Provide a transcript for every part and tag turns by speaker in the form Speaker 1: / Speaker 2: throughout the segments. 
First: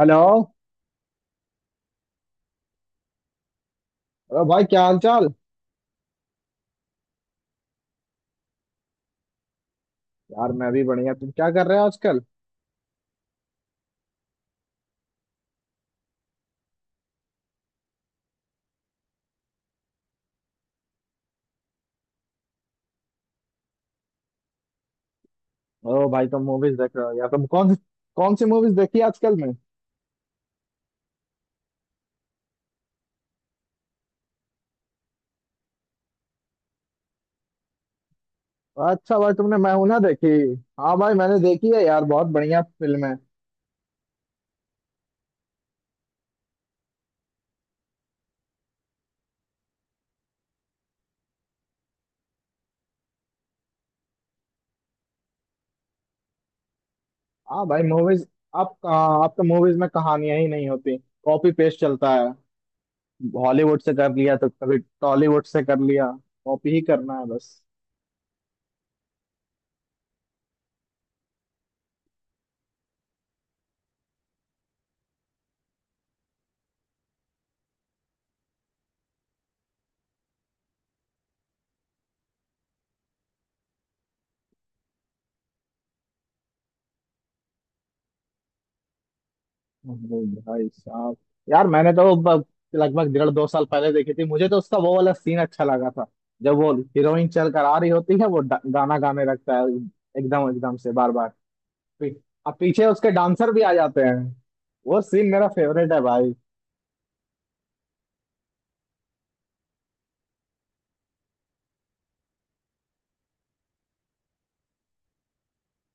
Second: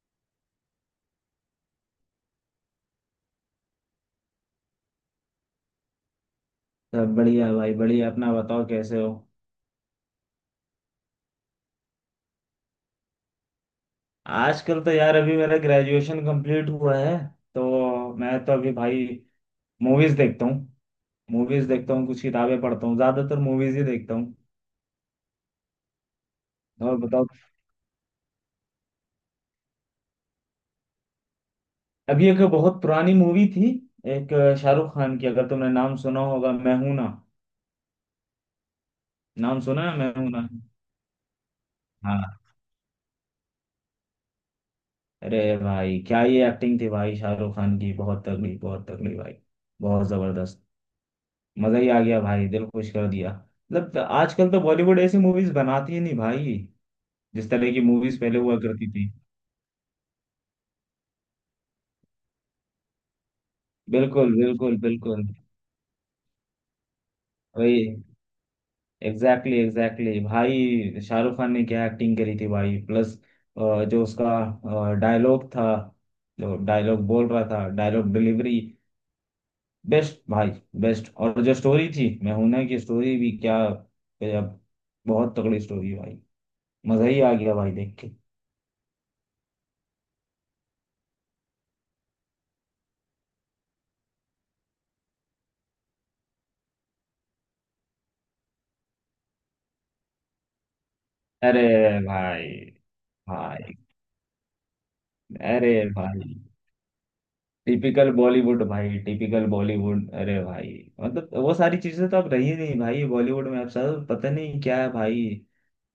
Speaker 1: Hello. अरे भाई, क्या हाल चाल।
Speaker 2: सब बढ़िया भाई, बढ़िया। अपना बताओ, कैसे हो।
Speaker 1: यार, मैं भी बढ़िया। तुम क्या कर रहे हो आजकल?
Speaker 2: आजकल तो यार अभी मेरा ग्रेजुएशन कंप्लीट हुआ है, तो मैं तो अभी भाई मूवीज देखता हूँ। कुछ किताबें पढ़ता हूँ, ज्यादातर मूवीज ही देखता हूँ।
Speaker 1: ओ भाई, तुम मूवीज देख
Speaker 2: और
Speaker 1: रहे हो?
Speaker 2: बताओ।
Speaker 1: यार, तुम कौन कौन सी मूवीज देखी आजकल में?
Speaker 2: अभी एक बहुत पुरानी मूवी थी, एक शाहरुख खान की, अगर तुमने नाम सुना होगा, मैं हूं ना।
Speaker 1: अच्छा भाई, तुमने
Speaker 2: नाम
Speaker 1: मैं
Speaker 2: सुना
Speaker 1: हूं
Speaker 2: है,
Speaker 1: ना
Speaker 2: मैं
Speaker 1: देखी?
Speaker 2: हूं ना।
Speaker 1: हाँ भाई, मैंने देखी है यार, बहुत
Speaker 2: हाँ।
Speaker 1: बढ़िया फिल्म है।
Speaker 2: अरे भाई, क्या ये एक्टिंग थी भाई शाहरुख खान की, बहुत तगड़ी, बहुत तगड़ी भाई, बहुत जबरदस्त। मजा ही आ गया भाई, दिल खुश कर दिया। मतलब आजकल तो बॉलीवुड ऐसी मूवीज बनाती ही नहीं भाई, जिस
Speaker 1: हाँ
Speaker 2: तरह की
Speaker 1: भाई,
Speaker 2: मूवीज
Speaker 1: मूवीज।
Speaker 2: पहले हुआ
Speaker 1: आप
Speaker 2: करती थी।
Speaker 1: कहाँ, आप तो मूवीज में कहानियां ही नहीं होती। कॉपी पेस्ट चलता है। हॉलीवुड से कर
Speaker 2: बिल्कुल,
Speaker 1: लिया तो
Speaker 2: बिल्कुल,
Speaker 1: कभी
Speaker 2: बिल्कुल।
Speaker 1: टॉलीवुड से कर लिया। कॉपी ही करना है बस।
Speaker 2: वही। एग्जैक्टली, एग्जैक्टली भाई, शाहरुख खान ने क्या एक्टिंग करी थी भाई, प्लस जो उसका डायलॉग था, जो डायलॉग बोल रहा था, डायलॉग डिलीवरी बेस्ट भाई, बेस्ट। और जो स्टोरी थी मैं हूं ना की, स्टोरी भी क्या गजब, बहुत तगड़ी स्टोरी भाई। मजा ही आ गया भाई देख के।
Speaker 1: अरे भाई साहब, यार मैंने तो लगभग 1.5-2 साल पहले देखी थी। मुझे तो उसका वो वाला सीन अच्छा लगा था, जब वो हीरोइन चल कर आ रही होती है, वो गाना गाने लगता है। एकदम एकदम से, बार बार।
Speaker 2: अरे
Speaker 1: पी-
Speaker 2: भाई।
Speaker 1: अब पीछे उसके डांसर भी
Speaker 2: भाई।
Speaker 1: आ जाते हैं। वो सीन मेरा
Speaker 2: अरे
Speaker 1: फेवरेट है
Speaker 2: भाई,
Speaker 1: भाई।
Speaker 2: टिपिकल बॉलीवुड भाई, टिपिकल बॉलीवुड। अरे भाई, मतलब वो सारी चीजें तो अब रही नहीं भाई बॉलीवुड में, अब सर पता नहीं क्या है भाई।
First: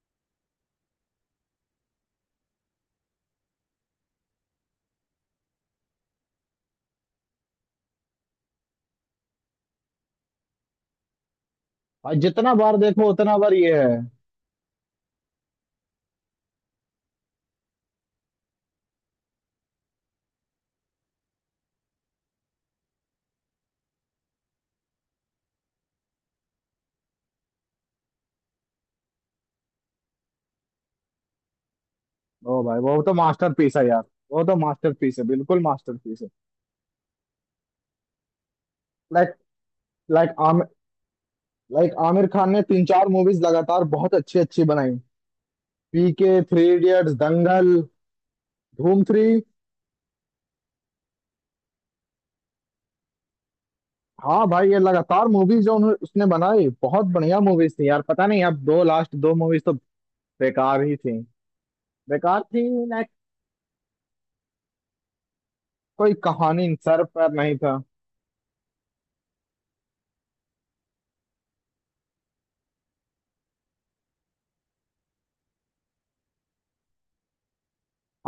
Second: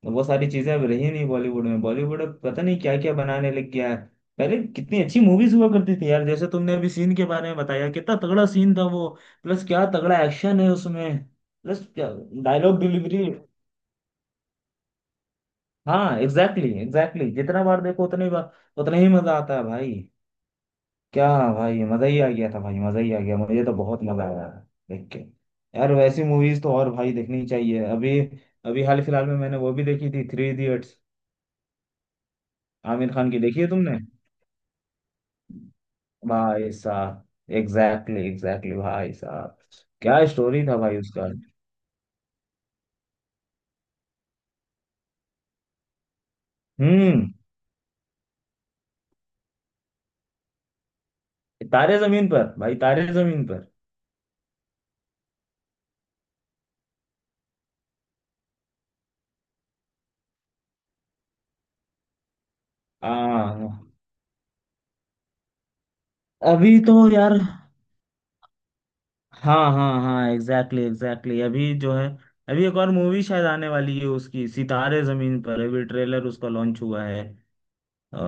Speaker 2: वो सारी चीजें अब रही नहीं बॉलीवुड में, बॉलीवुड अब पता नहीं क्या क्या बनाने लग गया है। पहले कितनी अच्छी मूवीज हुआ करती थी यार, जैसे तुमने अभी सीन के बारे में बताया, कितना तगड़ा सीन था वो। प्लस क्या तगड़ा एक्शन है उसमें, प्लस क्या
Speaker 1: और जितना बार
Speaker 2: डायलॉग
Speaker 1: देखो
Speaker 2: डिलीवरी।
Speaker 1: उतना बार ये है।
Speaker 2: हाँ, एग्जैक्टली, एग्जैक्टली, जितना बार देखो उतनी बार उतना ही मजा आता है भाई। क्या भाई, मजा ही आ गया था भाई, मजा ही आ गया, मुझे तो बहुत मजा आया देख के। यार वैसी मूवीज तो और भाई देखनी चाहिए। अभी, अभी हाल फिलहाल में मैंने वो भी देखी थी, थ्री इडियट्स,
Speaker 1: ओ भाई, वो
Speaker 2: आमिर
Speaker 1: तो
Speaker 2: खान की। देखी है
Speaker 1: मास्टरपीस है
Speaker 2: तुमने।
Speaker 1: यार। वो तो मास्टरपीस है, बिल्कुल मास्टरपीस है।
Speaker 2: भाई साहब, एग्जैक्टली, एग्जैक्टली भाई
Speaker 1: लाइक
Speaker 2: साहब, क्या
Speaker 1: लाइक
Speaker 2: स्टोरी
Speaker 1: आमिर
Speaker 2: था भाई उसका।
Speaker 1: लाइक आमिर खान ने तीन चार मूवीज लगातार बहुत अच्छी अच्छी बनाई। पीके, थ्री इडियट्स,
Speaker 2: हम्म।
Speaker 1: दंगल, धूम थ्री।
Speaker 2: तारे जमीन पर भाई, तारे जमीन पर।
Speaker 1: हाँ भाई, ये लगातार मूवीज जो उन्होंने उसने बनाई बहुत बढ़िया मूवीज थी यार। पता नहीं, अब दो लास्ट दो मूवीज तो बेकार ही थी। बेकार थी ना।
Speaker 2: आ,
Speaker 1: कोई कहानी इन
Speaker 2: अभी तो
Speaker 1: सर पर
Speaker 2: यार,
Speaker 1: नहीं था।
Speaker 2: हाँ हाँ हाँ, एग्जैक्टली, एग्जैक्टली। अभी जो है, अभी एक और मूवी शायद आने वाली है उसकी, सितारे जमीन पर, अभी ट्रेलर उसका लॉन्च हुआ है।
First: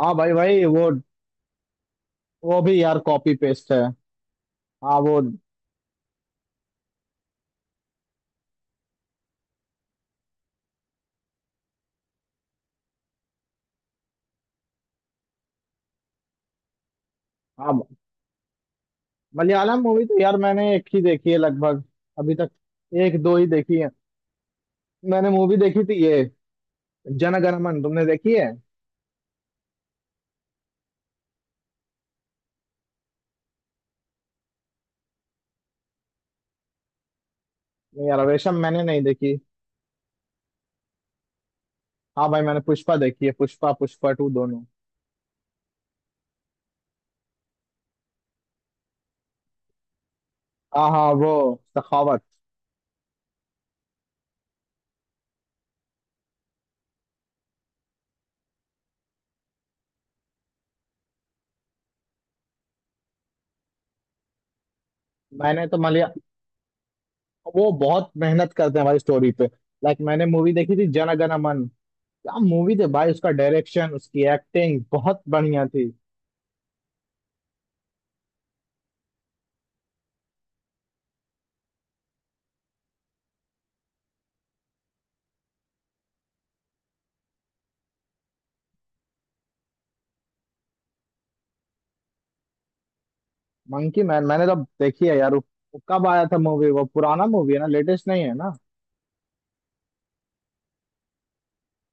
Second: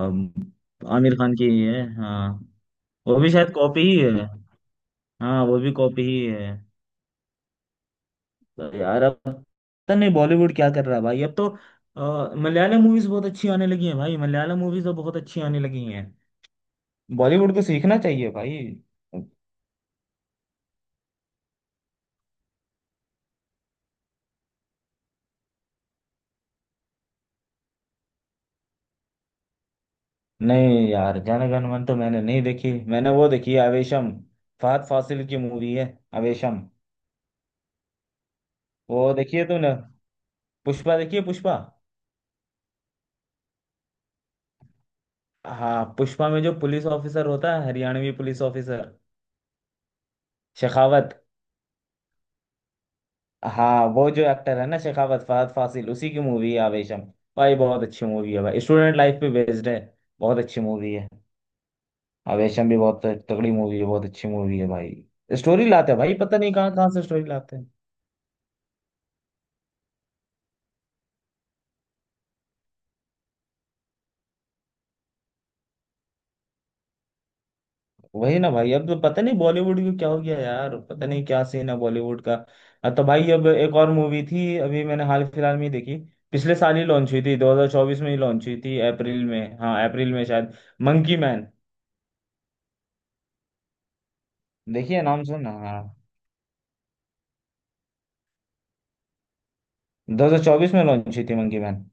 Speaker 1: हाँ भाई, भाई वो
Speaker 2: आमिर खान की ही है, हाँ।
Speaker 1: वो भी यार
Speaker 2: वो भी
Speaker 1: कॉपी
Speaker 2: शायद
Speaker 1: पेस्ट
Speaker 2: कॉपी
Speaker 1: है।
Speaker 2: ही है।
Speaker 1: हाँ वो,
Speaker 2: हाँ वो भी कॉपी ही है। तो यार अब पता नहीं बॉलीवुड क्या कर रहा है भाई, अब तो मलयालम मूवीज बहुत अच्छी आने लगी हैं भाई, मलयालम मूवीज तो बहुत अच्छी आने लगी हैं। बॉलीवुड को
Speaker 1: हाँ।
Speaker 2: सीखना चाहिए भाई।
Speaker 1: मलयालम मूवी तो यार मैंने एक ही देखी है लगभग, अभी तक। एक दो ही देखी है। मैंने मूवी देखी थी ये, जनगणमन। तुमने देखी है?
Speaker 2: नहीं यार, जनगण मन तो मैंने नहीं देखी, मैंने वो देखी है आवेशम, फहद फासिल की मूवी है आवेशम।
Speaker 1: नहीं यार, रेशम मैंने नहीं
Speaker 2: वो
Speaker 1: देखी।
Speaker 2: देखी है तूने। पुष्पा देखी है, पुष्पा।
Speaker 1: हाँ भाई, मैंने पुष्पा देखी है। पुष्पा, पुष्पा टू दोनों।
Speaker 2: हाँ, पुष्पा में जो पुलिस ऑफिसर होता है, हरियाणवी पुलिस ऑफिसर,
Speaker 1: हाँ हाँ
Speaker 2: शेखावत।
Speaker 1: वो, सखावत।
Speaker 2: हाँ, वो जो एक्टर है ना, शेखावत, फहद फासिल, उसी की मूवी है आवेशम। भाई बहुत अच्छी मूवी है भाई, स्टूडेंट लाइफ पे बेस्ड है, बहुत अच्छी मूवी है। आवेशम भी बहुत तगड़ी मूवी है, बहुत अच्छी मूवी है भाई।
Speaker 1: मैंने
Speaker 2: स्टोरी
Speaker 1: तो मान
Speaker 2: लाते हैं
Speaker 1: लिया।
Speaker 2: भाई, पता नहीं कहाँ कहाँ से स्टोरी लाते हैं।
Speaker 1: वो बहुत मेहनत करते हैं भाई स्टोरी पे। लाइक, मैंने मूवी देखी थी जन गण मन। क्या मूवी थी भाई, उसका डायरेक्शन, उसकी एक्टिंग बहुत बढ़िया थी।
Speaker 2: वही ना भाई, अब तो पता नहीं बॉलीवुड को क्या हो गया यार, पता नहीं क्या सीन है बॉलीवुड का। अब तो भाई, अब एक और मूवी थी, अभी मैंने हाल फिलहाल में ही देखी, पिछले साल ही लॉन्च हुई थी, 2024 में ही लॉन्च हुई थी अप्रैल में, हाँ अप्रैल में शायद, मंकी मैन।
Speaker 1: Monkey man? मैंने तो
Speaker 2: देखिए
Speaker 1: देखी है
Speaker 2: नाम
Speaker 1: यार वो।
Speaker 2: सुन, हाँ,
Speaker 1: वो कब आया था मूवी? वो पुराना मूवी है ना, लेटेस्ट नहीं है ना?
Speaker 2: 2024 में लॉन्च हुई थी मंकी मैन।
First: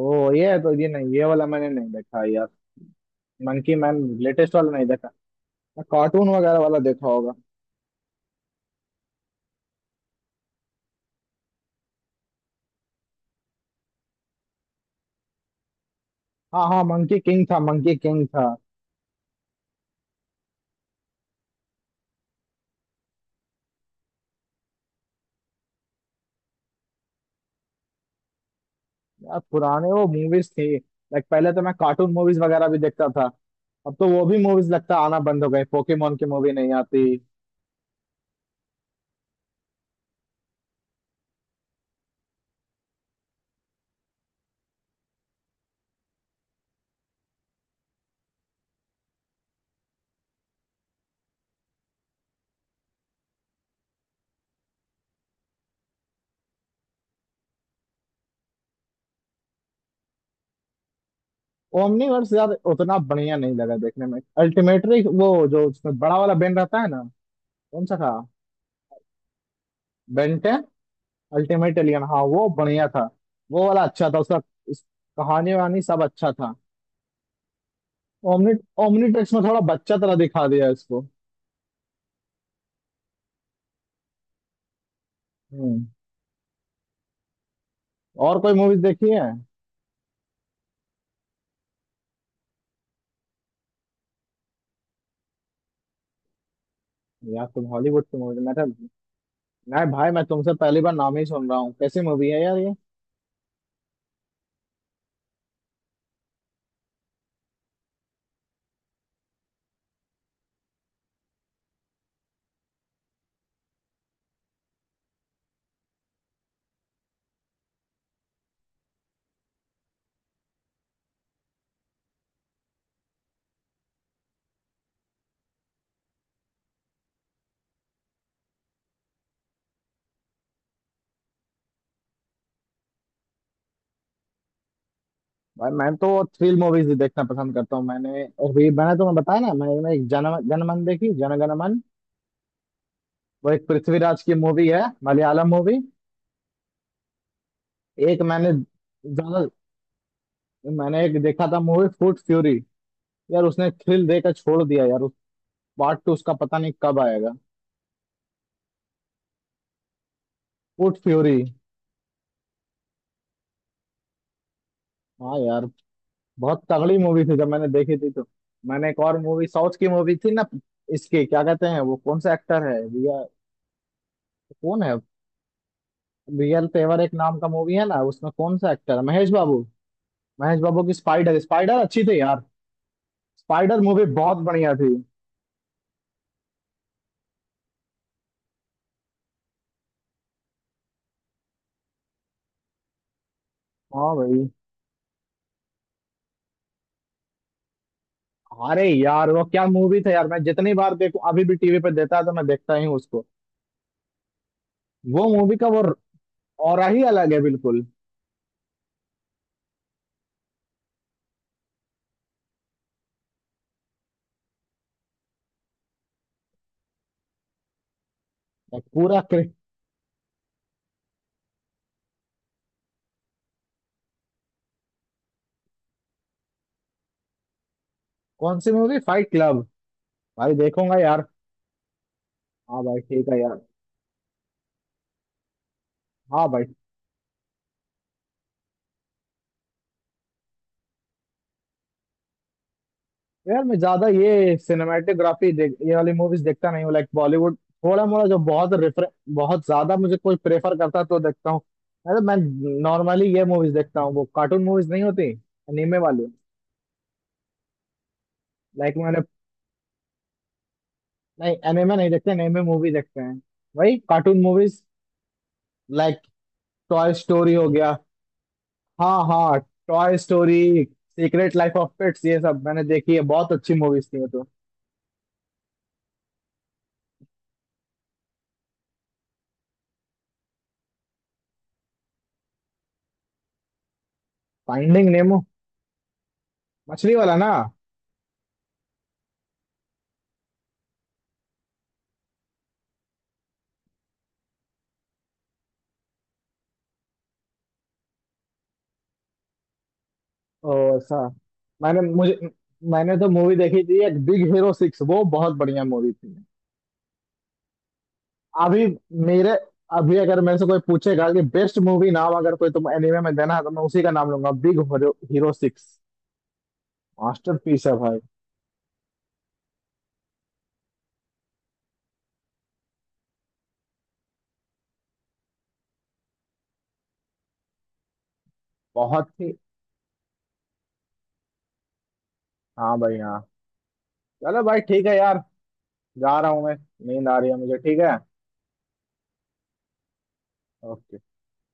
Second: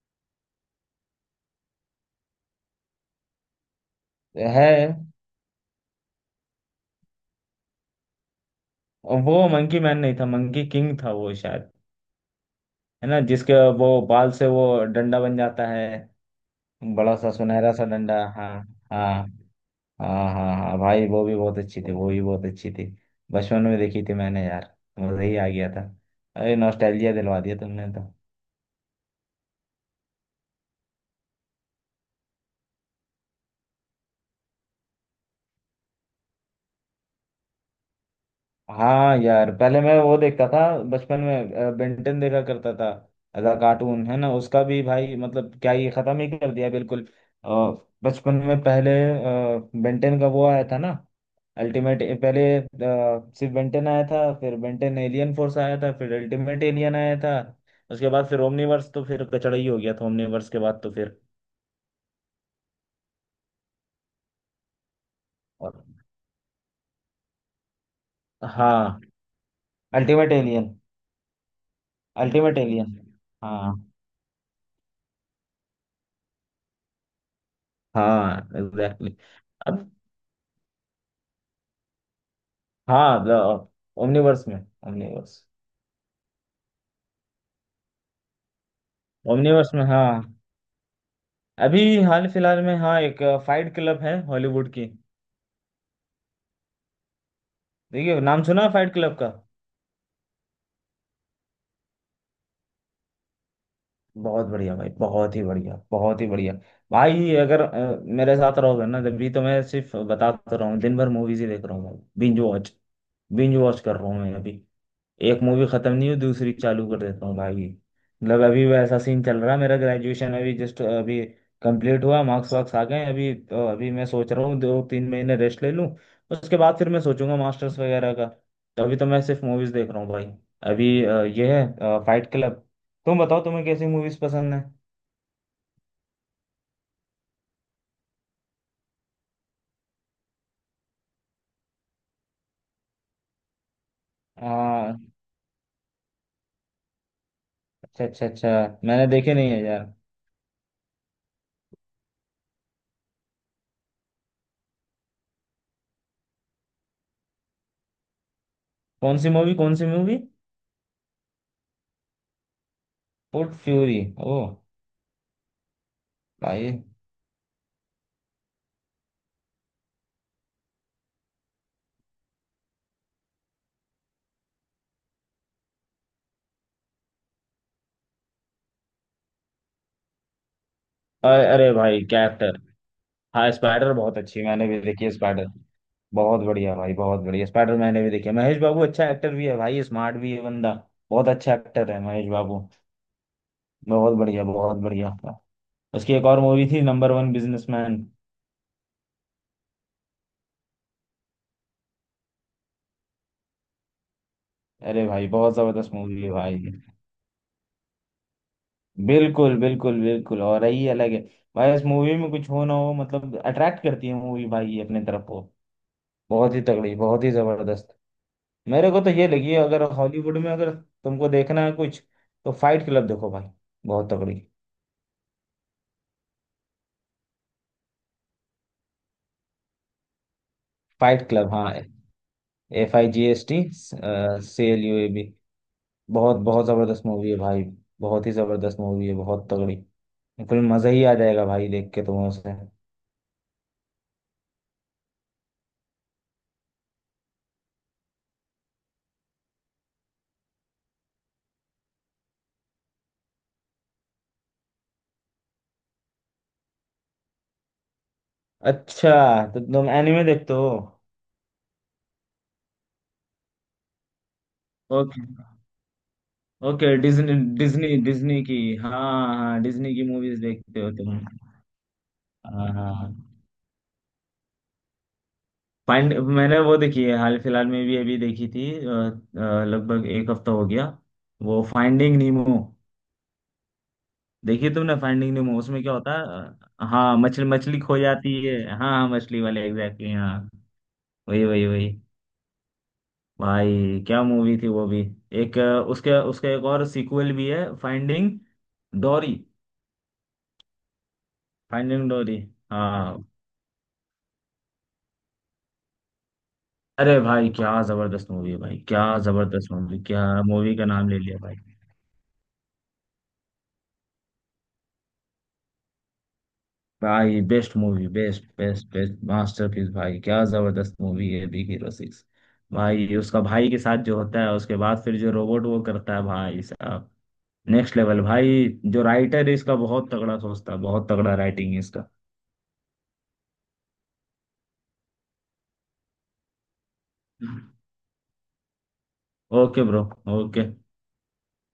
Speaker 1: ओ ये है तो, ये नहीं, ये वाला मैंने नहीं देखा यार। मंकी मैन लेटेस्ट
Speaker 2: है।
Speaker 1: वाला नहीं देखा। मैं कार्टून वगैरह वाला देखा होगा।
Speaker 2: वो मंकी मैन नहीं था, मंकी किंग था वो शायद, है ना, जिसके वो बाल से वो डंडा बन जाता है,
Speaker 1: हाँ हाँ,
Speaker 2: बड़ा
Speaker 1: मंकी
Speaker 2: सा
Speaker 1: किंग था।
Speaker 2: सुनहरा सा
Speaker 1: मंकी
Speaker 2: डंडा।
Speaker 1: किंग था।
Speaker 2: हाँ। हाँ। हाँ हाँ हाँ भाई, वो भी बहुत अच्छी थी, वो भी बहुत अच्छी थी, बचपन में देखी थी मैंने यार, मजा ही आ गया था। अरे नॉस्टैल्जिया दिलवा दिया तुमने तो।
Speaker 1: यार पुराने वो मूवीज थी। लाइक, पहले तो मैं कार्टून मूवीज वगैरह भी देखता था। अब तो वो भी मूवीज लगता आना बंद हो गए। पोकेमोन की मूवी नहीं आती।
Speaker 2: हाँ यार, पहले मैं वो देखता था, बचपन में बेंटन देखा करता था। अदा कार्टून है ना उसका भी भाई, मतलब क्या ये खत्म ही कर दिया बिल्कुल। अ, बचपन में पहले बेंटन का वो आया था ना, अल्टीमेट। पहले सिर्फ बेंटन आया था, फिर बेंटन एलियन फोर्स आया था, फिर अल्टीमेट एलियन आया था, उसके बाद फिर ओमनीवर्स, तो फिर कचड़ा ही हो गया था ओमनीवर्स के बाद तो फिर।
Speaker 1: ओमनीवर्स यार उतना बढ़िया नहीं लगा देखने में। अल्टीमेटली वो जो
Speaker 2: और।
Speaker 1: उसमें बड़ा वाला बेन रहता है ना, कौन सा था?
Speaker 2: हाँ, ultimate
Speaker 1: Ben Ten,
Speaker 2: alien.
Speaker 1: Ultimate alien. हाँ वो
Speaker 2: अल्टीमेट
Speaker 1: बढ़िया
Speaker 2: एलियन,
Speaker 1: था। वो
Speaker 2: हाँ।
Speaker 1: वाला अच्छा था उसका। उस कहानी वहानी सब अच्छा था।
Speaker 2: हाँ,
Speaker 1: ओमनी
Speaker 2: एग्जैक्टली।
Speaker 1: ओमनीट्रिक्स में थोड़ा
Speaker 2: अब,
Speaker 1: बच्चा तरह दिखा दिया इसको।
Speaker 2: हाँ, ओमनीवर्स में, ओमनीवर्स।
Speaker 1: हम्म। और कोई मूवीज देखी है?
Speaker 2: ओमनीवर्स में, हाँ। अभी हाल फिलहाल में, हाँ, एक फाइट क्लब है हॉलीवुड की।
Speaker 1: यार तुम हॉलीवुड की
Speaker 2: देखिए
Speaker 1: मूवी,
Speaker 2: नाम
Speaker 1: मैं
Speaker 2: सुना
Speaker 1: तो
Speaker 2: है, फाइट क्लब का।
Speaker 1: मैं भाई मैं तुमसे पहली बार नाम ही सुन रहा हूँ। कैसी मूवी है यार ये?
Speaker 2: बहुत बढ़िया भाई, बहुत ही बढ़िया, बहुत ही बढ़िया। भाई अगर मेरे साथ रहोगे ना जब भी, तो मैं सिर्फ बताता रहा हूँ, दिन भर मूवीज ही देख रहा हूँ भाई, बिंज वॉच, बिंज वॉच कर रहा हूँ मैं अभी। एक मूवी खत्म नहीं हुई, दूसरी चालू कर देता हूँ भाई। मतलब अभी वैसा सीन चल रहा है, मेरा ग्रेजुएशन अभी जस्ट अभी कंप्लीट हुआ, मार्क्स वार्क्स आ गए हैं, अभी तो अभी मैं सोच रहा हूँ दो तीन महीने रेस्ट ले लूँ, उसके बाद फिर मैं सोचूंगा मास्टर्स वगैरह का। तो अभी तो मैं सिर्फ मूवीज देख रहा हूँ भाई। अभी ये है फाइट क्लब। तुम बताओ, तुम्हें कैसी मूवीज पसंद है।
Speaker 1: भाई मैं तो थ्रिल मूवीज ही देखना पसंद करता हूँ। मैंने तुम्हें बताया ना, मैंने एक जन जनमन देखी, जनगण मन। वो एक पृथ्वीराज की मूवी है,
Speaker 2: हाँ,
Speaker 1: मलयालम मूवी।
Speaker 2: अच्छा
Speaker 1: एक
Speaker 2: अच्छा अच्छा,
Speaker 1: मैंने
Speaker 2: मैंने देखे
Speaker 1: ज्यादा
Speaker 2: नहीं है यार।
Speaker 1: मैंने एक देखा था मूवी फूट फ्यूरी। यार उसने थ्रिल देकर छोड़ दिया यार, उस पार्ट टू उसका पता नहीं कब आएगा।
Speaker 2: कौन सी मूवी, कौन सी movie.
Speaker 1: Foot fury.
Speaker 2: Foot fury, ओ
Speaker 1: हाँ यार, बहुत
Speaker 2: भाई।
Speaker 1: तगड़ी मूवी थी जब मैंने देखी थी तो। मैंने एक और मूवी, साउथ की मूवी थी ना, इसके क्या कहते हैं, वो कौन सा एक्टर है, रिया कौन है? रियल तेवर एक नाम का मूवी है ना, उसमें कौन सा एक्टर है, महेश बाबू। महेश बाबू की स्पाइडर
Speaker 2: अरे अरे
Speaker 1: स्पाइडर
Speaker 2: भाई,
Speaker 1: अच्छी थी
Speaker 2: क्या।
Speaker 1: यार।
Speaker 2: हाँ
Speaker 1: स्पाइडर
Speaker 2: स्पाइडर
Speaker 1: मूवी
Speaker 2: बहुत
Speaker 1: बहुत
Speaker 2: अच्छी है, मैंने
Speaker 1: बढ़िया
Speaker 2: भी
Speaker 1: थी।
Speaker 2: देखी है स्पाइडर। बहुत बढ़िया भाई, बहुत बढ़िया, स्पाइडर मैंने भी देखी है। महेश बाबू अच्छा एक्टर भी है भाई, स्मार्ट भी है बंदा, बहुत अच्छा एक्टर है महेश बाबू,
Speaker 1: हाँ
Speaker 2: बहुत बढ़िया,
Speaker 1: भाई।
Speaker 2: बहुत बढ़िया। उसकी एक और मूवी थी, नंबर वन बिजनेसमैन।
Speaker 1: अरे यार, वो क्या मूवी था यार, मैं जितनी बार देखूं, अभी भी टीवी पे देता है तो मैं देखता ही हूँ उसको।
Speaker 2: अरे
Speaker 1: वो
Speaker 2: भाई, बहुत
Speaker 1: मूवी का वो
Speaker 2: जबरदस्त मूवी है भाई।
Speaker 1: ऑरा ही अलग है, बिल्कुल।
Speaker 2: बिल्कुल, बिल्कुल, बिल्कुल, और यही अलग है भाई। इस मूवी में कुछ हो ना हो, मतलब अट्रैक्ट करती है मूवी भाई अपने तरफ को, बहुत ही तगड़ी, बहुत ही जबरदस्त। मेरे को तो
Speaker 1: पूरा
Speaker 2: ये लगी है, अगर हॉलीवुड में अगर तुमको देखना है कुछ, तो फाइट क्लब देखो भाई, बहुत तगड़ी।
Speaker 1: कौन सी मूवी, फाइट क्लब? भाई देखूंगा यार।
Speaker 2: फाइट क्लब, हाँ।
Speaker 1: हाँ
Speaker 2: एफ
Speaker 1: भाई,
Speaker 2: आई जी
Speaker 1: ठीक है
Speaker 2: एस टी
Speaker 1: यार।
Speaker 2: C L U A B. बहुत
Speaker 1: हाँ भाई।
Speaker 2: बहुत जबरदस्त मूवी है भाई, बहुत ही जबरदस्त मूवी है, बहुत तगड़ी, बिल्कुल मजा ही आ जाएगा भाई देख के तुम्हें उसे।
Speaker 1: यार, मैं ज्यादा ये सिनेमेटोग्राफी देख ये वाली मूवीज देखता नहीं हूँ। लाइक, बॉलीवुड थोड़ा मोड़ा, जो बहुत रेफर, बहुत ज्यादा मुझे कोई प्रेफर करता है तो देखता हूँ। अरे, मैं नॉर्मली ये मूवीज देखता हूँ, वो कार्टून मूवीज नहीं होती, एनीमे वाली। लाइक,
Speaker 2: अच्छा,
Speaker 1: मैंने।
Speaker 2: तो तुम एनिमे देखते हो।
Speaker 1: नहीं, एनीमे नहीं देखते, एनीमे मूवी देखते हैं। वही cartoon movies.
Speaker 2: Okay.
Speaker 1: Like,
Speaker 2: okay,
Speaker 1: toy
Speaker 2: Disney,
Speaker 1: story हो
Speaker 2: डिज्नी,
Speaker 1: गया।
Speaker 2: डिज्नी की। हाँ
Speaker 1: हाँ हाँ।
Speaker 2: हाँ, डिज्नी की
Speaker 1: टॉय
Speaker 2: मूवीज देखते
Speaker 1: स्टोरी,
Speaker 2: हो तुम।
Speaker 1: सीक्रेट लाइफ ऑफ पेट्स, ये सब
Speaker 2: हाँ
Speaker 1: मैंने देखी
Speaker 2: हाँ।
Speaker 1: है। बहुत अच्छी मूवीज थी वो तो।
Speaker 2: पांड, मैंने वो देखी है हाल फिलहाल में भी, अभी देखी थी लगभग एक हफ्ता हो गया, वो फाइंडिंग नीमो। देखी तुमने
Speaker 1: फाइंडिंग
Speaker 2: फाइंडिंग
Speaker 1: नेमो,
Speaker 2: नीमो, उसमें क्या होता है
Speaker 1: मछली
Speaker 2: हाँ,
Speaker 1: वाला
Speaker 2: मछली,
Speaker 1: ना?
Speaker 2: मछली खो जाती है, हाँ हाँ मछली वाले, एग्जैक्टली, हाँ वही वही वही। भाई क्या मूवी थी वो भी। एक उसके उसका एक और सीक्वल भी है, फाइंडिंग डोरी,
Speaker 1: ओ ऐसा? मैंने
Speaker 2: फाइंडिंग डोरी।
Speaker 1: मुझे मैंने
Speaker 2: हाँ।
Speaker 1: तो मूवी देखी थी एक, बिग हीरो सिक्स। वो बहुत बढ़िया मूवी थी।
Speaker 2: अरे भाई क्या जबरदस्त मूवी है भाई,
Speaker 1: अभी
Speaker 2: क्या
Speaker 1: मेरे
Speaker 2: जबरदस्त मूवी,
Speaker 1: अभी
Speaker 2: क्या
Speaker 1: अगर मेरे से
Speaker 2: मूवी
Speaker 1: कोई
Speaker 2: का नाम ले
Speaker 1: पूछेगा
Speaker 2: लिया
Speaker 1: कि
Speaker 2: भाई।
Speaker 1: बेस्ट मूवी नाम अगर कोई तुम एनिमे में देना है तो मैं उसी का नाम लूंगा, बिग हीरो सिक्स।
Speaker 2: भाई बेस्ट
Speaker 1: मास्टरपीस है
Speaker 2: मूवी,
Speaker 1: भाई।
Speaker 2: बेस्ट बेस्ट बेस्ट, मास्टरपीस भाई, क्या जबरदस्त मूवी है बिग हीरो सिक्स। भाई उसका भाई के साथ जो होता है, उसके बाद फिर जो रोबोट वो करता है भाई साहब, नेक्स्ट लेवल भाई। जो
Speaker 1: बहुत
Speaker 2: राइटर
Speaker 1: ही।
Speaker 2: है इसका, बहुत तगड़ा सोचता है, बहुत तगड़ा राइटिंग है इसका।
Speaker 1: हाँ भाई, हाँ। चलो भाई, ठीक है यार। जा रहा हूँ मैं। नींद आ रही है मुझे। ठीक है।
Speaker 2: Okay bro. ओके।
Speaker 1: ओके।